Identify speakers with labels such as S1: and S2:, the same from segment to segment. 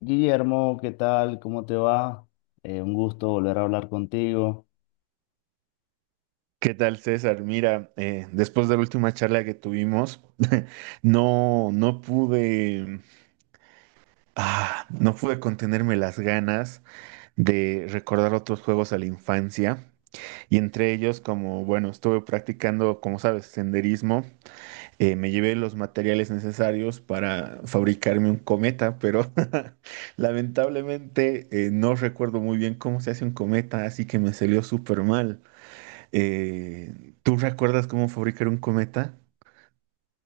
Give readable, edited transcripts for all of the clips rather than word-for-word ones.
S1: Guillermo, ¿qué tal? ¿Cómo te va? Un gusto volver a hablar contigo.
S2: ¿Qué tal, César? Mira, después de la última charla que tuvimos, no, no pude, no pude contenerme las ganas de recordar otros juegos a la infancia. Y entre ellos, como, bueno, estuve practicando, como sabes, senderismo, me llevé los materiales necesarios para fabricarme un cometa, pero lamentablemente no recuerdo muy bien cómo se hace un cometa, así que me salió súper mal. ¿Tú recuerdas cómo fabricar un cometa?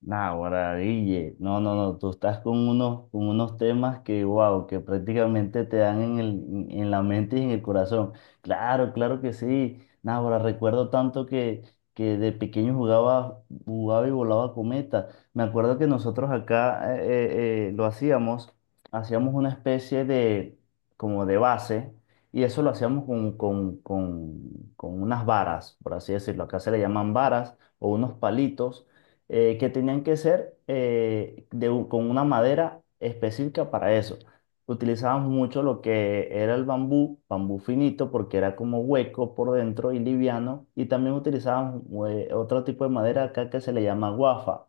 S1: Nah, Guille, no, no, no, tú estás con unos temas que, wow, que prácticamente te dan en en la mente y en el corazón. Claro, claro que sí. Nah, ahora recuerdo tanto que de pequeño jugaba, jugaba y volaba cometa. Me acuerdo que nosotros acá lo hacíamos una especie de, como de base, y eso lo hacíamos con unas varas, por así decirlo. Acá se le llaman varas o unos palitos que tenían que ser con una madera específica para eso. Utilizábamos mucho lo que era el bambú, bambú finito, porque era como hueco por dentro y liviano, y también utilizábamos otro tipo de madera acá que se le llama guafa.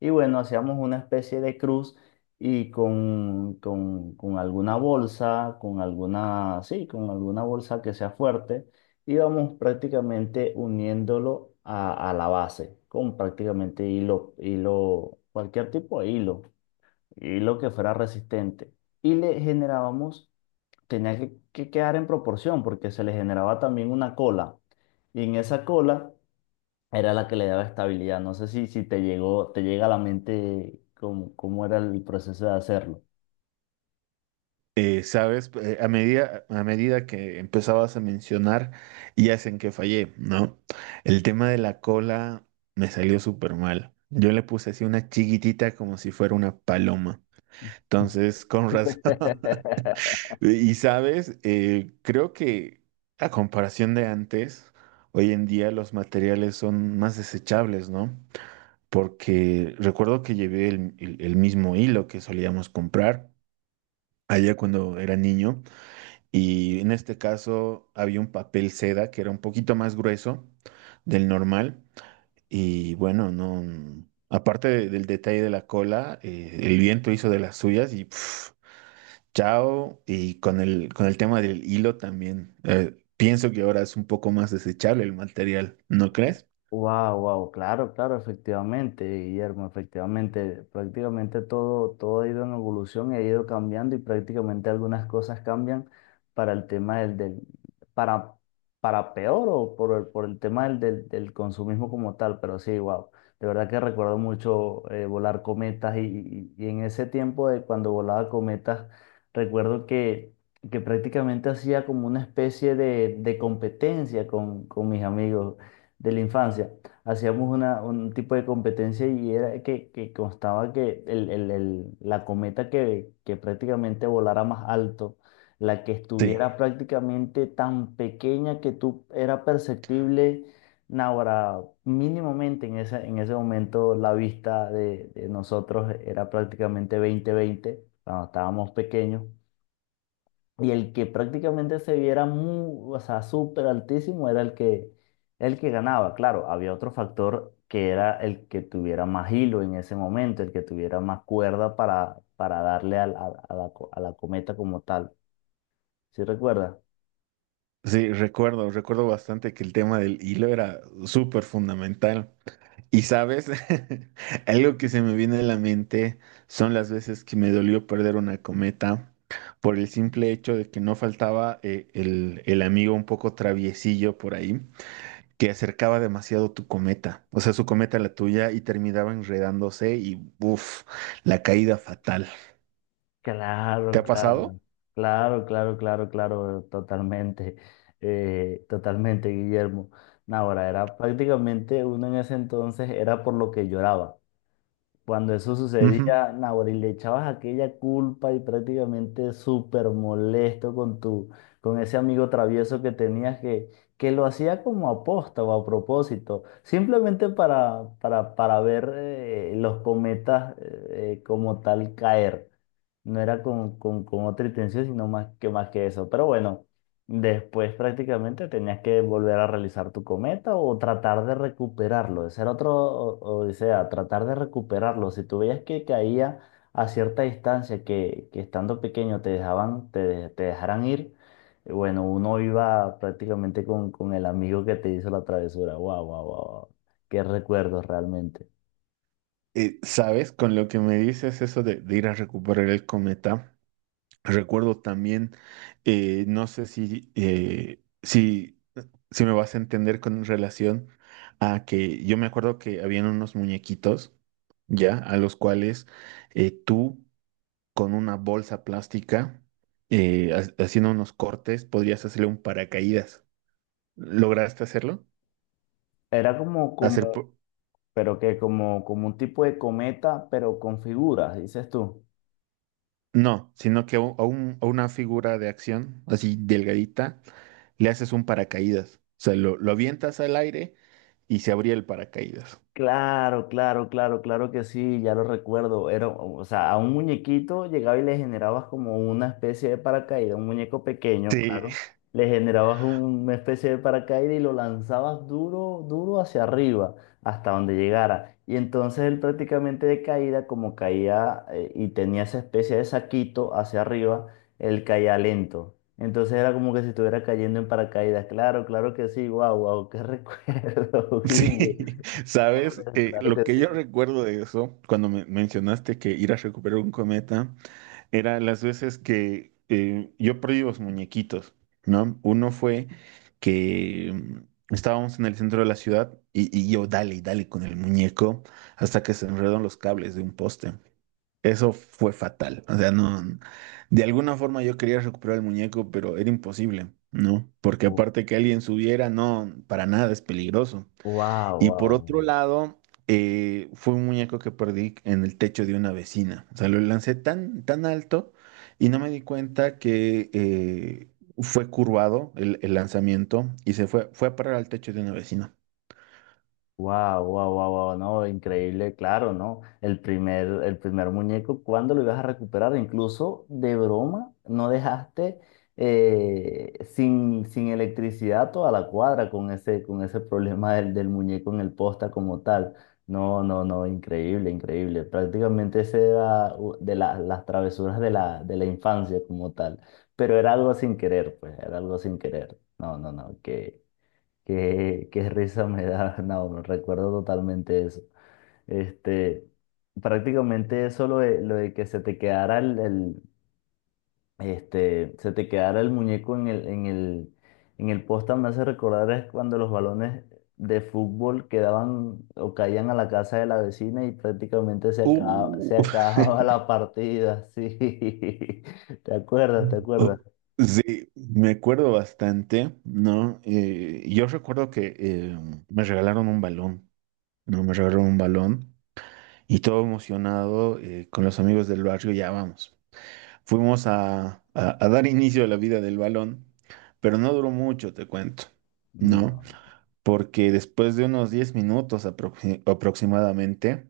S1: Y bueno, hacíamos una especie de cruz y con alguna bolsa, con alguna, sí, con alguna bolsa que sea fuerte, íbamos prácticamente uniéndolo a la base, con prácticamente hilo, hilo, cualquier tipo de hilo, hilo que fuera resistente. Y le generábamos, tenía que quedar en proporción porque se le generaba también una cola. Y en esa cola era la que le daba estabilidad. No sé si te llega a la mente cómo era el proceso de hacerlo.
S2: Sabes, a medida que empezabas a mencionar, ya es en que fallé, ¿no? El tema de la cola me salió súper mal. Yo le puse así una chiquitita como si fuera una paloma. Entonces, con razón. Y sabes, creo que a comparación de antes, hoy en día los materiales son más desechables, ¿no? Porque recuerdo que llevé el mismo hilo que solíamos comprar allá cuando era niño, y en este caso había un papel seda que era un poquito más grueso del normal. Y bueno, no, aparte del detalle de la cola, el viento hizo de las suyas y pf, chao. Y con el tema del hilo también, pienso que ahora es un poco más desechable el material, ¿no crees?
S1: Wow, wow, claro, claro, efectivamente, Guillermo, efectivamente, prácticamente todo, todo ha ido en evolución y ha ido cambiando y prácticamente algunas cosas cambian para el tema del, del para, para peor o por el tema del consumismo como tal, pero sí, wow, de verdad que recuerdo mucho volar cometas y en ese tiempo de cuando volaba cometas, recuerdo que prácticamente hacía como una especie de competencia con mis amigos de la infancia. Hacíamos un tipo de competencia y era que constaba que la cometa que prácticamente volara más alto, la que
S2: Sí.
S1: estuviera prácticamente tan pequeña que tú era perceptible, ahora mínimamente en ese momento la vista de nosotros era prácticamente 20/20 cuando estábamos pequeños. Y el que prácticamente se viera muy, o sea, súper altísimo era el que ganaba. Claro, había otro factor que era el que tuviera más hilo en ese momento, el que tuviera más cuerda para darle a la cometa como tal. ¿Sí recuerda?
S2: Sí, recuerdo bastante que el tema del hilo era súper fundamental. Y sabes, algo que se me viene a la mente son las veces que me dolió perder una cometa por el simple hecho de que no faltaba el amigo un poco traviesillo por ahí, que acercaba demasiado tu cometa, o sea, su cometa a la tuya y terminaba enredándose y, uff, la caída fatal. ¿Te
S1: Claro,
S2: ha
S1: claro,
S2: pasado?
S1: claro, claro, claro, claro, totalmente, totalmente, Guillermo. No, ahora, era prácticamente uno en ese entonces, era por lo que lloraba. Cuando eso
S2: Ujú.
S1: sucedía, Nahuel, y le echabas aquella culpa y prácticamente súper molesto con ese amigo travieso que lo hacía como aposta o a propósito, simplemente para ver los cometas como tal caer. No era con otra intención, sino más que eso. Pero bueno. Después prácticamente tenías que volver a realizar tu cometa o tratar de recuperarlo. Ese era otro, o sea, tratar de recuperarlo. Si tú veías que caía a cierta distancia, que estando pequeño te dejaban, te, de- te dejaran ir, bueno, uno iba prácticamente con el amigo que te hizo la travesura. Wow, wow, wow, qué recuerdos realmente.
S2: ¿Sabes? Con lo que me dices eso de ir a recuperar el cometa. Recuerdo también, no sé si me vas a entender con relación a que yo me acuerdo que habían unos muñequitos, ya, a los cuales tú con una bolsa plástica, haciendo unos cortes, podrías hacerle un paracaídas. ¿Lograste hacerlo?
S1: Era como,
S2: Hacer,
S1: como, pero que como un tipo de cometa, pero con figuras, dices tú.
S2: No, sino que a una figura de acción, así delgadita, le haces un paracaídas. O sea, lo avientas al aire y se abría el paracaídas.
S1: Claro, claro, claro, claro que sí, ya lo recuerdo. Era, o sea, a un muñequito llegaba y le generabas como una especie de paracaídas, un muñeco pequeño,
S2: Sí,
S1: claro. Le generabas una especie de paracaídas y lo lanzabas duro, duro hacia arriba, hasta donde llegara. Y entonces él prácticamente de caída, como caía y tenía esa especie de saquito hacia arriba, él caía lento. Entonces era como que si estuviera cayendo en paracaídas. Claro, claro que sí, guau, guau, qué recuerdo, Guille.
S2: sí,
S1: Claro,
S2: sabes,
S1: claro
S2: lo
S1: que
S2: que yo
S1: sí.
S2: recuerdo de eso, cuando me mencionaste que ir a recuperar un cometa, era las veces que yo perdí los muñequitos, ¿no? Uno fue que estábamos en el centro de la ciudad y, yo dale, y dale con el muñeco hasta que se enredan los cables de un poste. Eso fue fatal. O sea, no, de alguna forma yo quería recuperar el muñeco, pero era imposible, ¿no? Porque aparte que alguien subiera, no, para nada es peligroso.
S1: Wow,
S2: Y por otro
S1: wow.
S2: lado, fue un muñeco que perdí en el techo de una vecina. O sea, lo lancé tan, tan alto y no me di cuenta que fue curvado el lanzamiento y se fue a parar al techo de una vecina.
S1: Wow, wow, wow, wow, no, increíble, claro, ¿no? El primer muñeco, ¿cuándo lo ibas a recuperar? Incluso de broma, no dejaste sin electricidad toda la cuadra con ese problema del muñeco en el posta como tal. No, no, no, increíble, increíble. Prácticamente ese era las travesuras de la infancia como tal. Pero era algo sin querer, pues, era algo sin querer. No, no, no, que. Qué risa me da, no, recuerdo totalmente eso. Este, Prácticamente eso lo de que se te quedara el muñeco en el poste me hace recordar es cuando los balones de fútbol quedaban o caían a la casa de la vecina y prácticamente se acaba,
S2: Uh.
S1: se acababa la partida, sí. ¿Te acuerdas? ¿Te acuerdas?
S2: Oh, sí, me acuerdo bastante, ¿no? Yo recuerdo que me regalaron un balón, ¿no? Me regalaron un balón y todo emocionado con los amigos del barrio, ya vamos. Fuimos a dar inicio a la vida del balón, pero no duró mucho, te cuento, ¿no?
S1: No.
S2: Porque después de unos 10 minutos aproximadamente,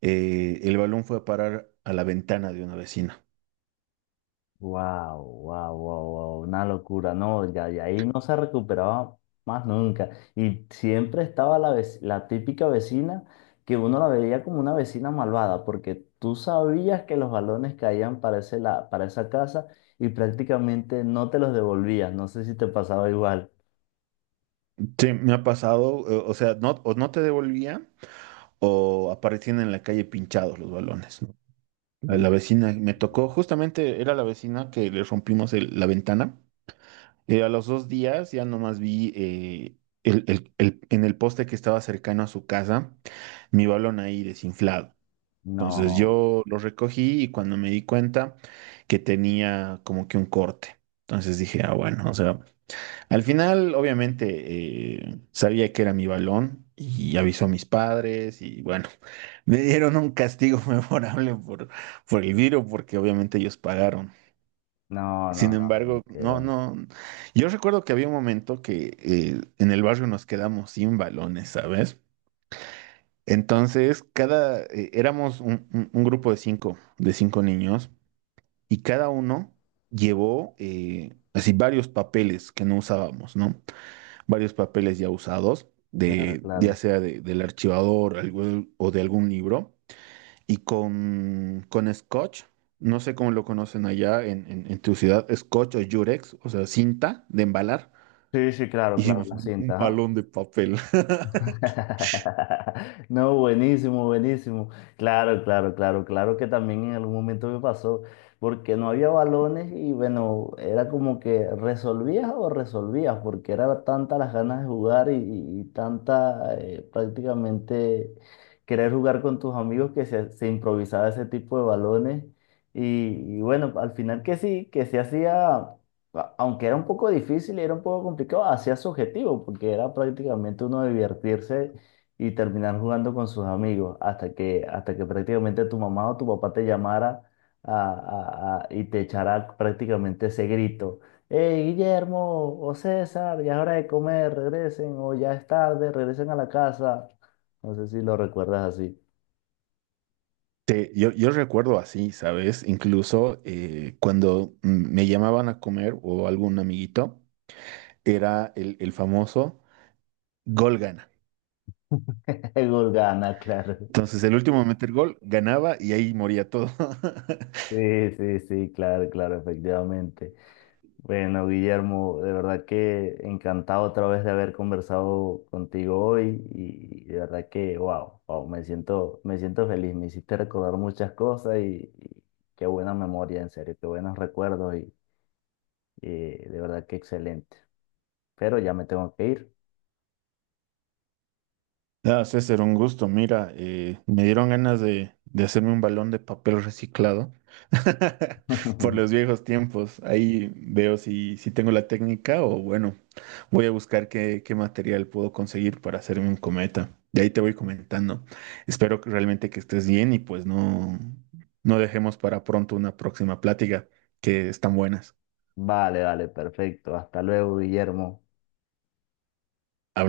S2: el balón fue a parar a la ventana de una vecina.
S1: Wow, wow, wow, wow, una locura, no, ya de ahí no se recuperaba más nunca. Y siempre estaba la típica vecina que uno la veía como una vecina malvada, porque tú sabías que los balones caían para esa casa y prácticamente no te los devolvías. No sé si te pasaba igual.
S2: Sí, me ha pasado, o sea, no, o no te devolvía, o aparecían en la calle pinchados los balones, ¿no? La
S1: Sí.
S2: vecina me tocó, justamente era la vecina que le rompimos la ventana. A los 2 días ya nomás vi en el poste que estaba cercano a su casa mi balón ahí desinflado. Entonces
S1: No,
S2: yo lo recogí y cuando me di cuenta que tenía como que un corte. Entonces dije, ah, bueno, o sea, al final, obviamente, sabía que era mi balón y avisó a mis padres, y bueno, me dieron un castigo memorable por, el virus, porque obviamente ellos pagaron.
S1: no, no,
S2: Sin
S1: no,
S2: embargo, no,
S1: quedó.
S2: no, yo recuerdo que había un momento que en el barrio nos quedamos sin balones, ¿sabes? Entonces, éramos un grupo de cinco niños, y cada uno llevó así varios papeles que no usábamos, ¿no? Varios papeles ya usados,
S1: Claro,
S2: ya
S1: claro.
S2: sea del archivador, o de algún libro, y con, scotch, no sé cómo lo conocen allá en, en tu ciudad, scotch o yurex, o sea, cinta de embalar,
S1: Sí, sí, claro, claro,
S2: hicimos
S1: la
S2: un,
S1: cinta.
S2: un
S1: Ajá.
S2: balón de papel.
S1: No, buenísimo, buenísimo. Claro, claro, claro, claro que también en algún momento me pasó, porque no había balones y bueno, era como que resolvías o resolvías, porque era tanta las ganas de jugar y tanta prácticamente querer jugar con tus amigos que se improvisaba ese tipo de balones. Y bueno, al final que sí, que se hacía aunque era un poco difícil y era un poco complicado, hacía su objetivo, porque era prácticamente uno divertirse y terminar jugando con sus amigos, hasta que prácticamente tu mamá o tu papá te llamara a- y te echara prácticamente ese grito. Hey, Guillermo o César, ya es hora de comer, regresen, o ya es tarde, regresen a la casa. No sé si lo recuerdas así.
S2: Yo recuerdo así, ¿sabes? Incluso cuando me llamaban a comer o algún amiguito, era el famoso gol gana.
S1: Gurgana, claro.
S2: Entonces, el último a meter gol ganaba y ahí moría todo.
S1: Sí, sí, sí, claro, claro, efectivamente. Bueno, Guillermo, de verdad que encantado otra vez de haber conversado contigo hoy y de verdad que, wow, wow, me siento feliz, me hiciste recordar muchas cosas y qué buena memoria, en serio, qué buenos recuerdos y de verdad que excelente. Pero ya me tengo que ir.
S2: Ah, César, un gusto. Mira, me dieron ganas de hacerme un balón de papel reciclado por los viejos tiempos. Ahí veo si tengo la técnica o bueno, voy a buscar qué material puedo conseguir para hacerme un cometa. De ahí te voy comentando. Espero que realmente que estés bien y pues no dejemos para pronto una próxima plática que están buenas.
S1: Vale, vale, perfecto. Hasta luego, Guillermo.
S2: Hablamos.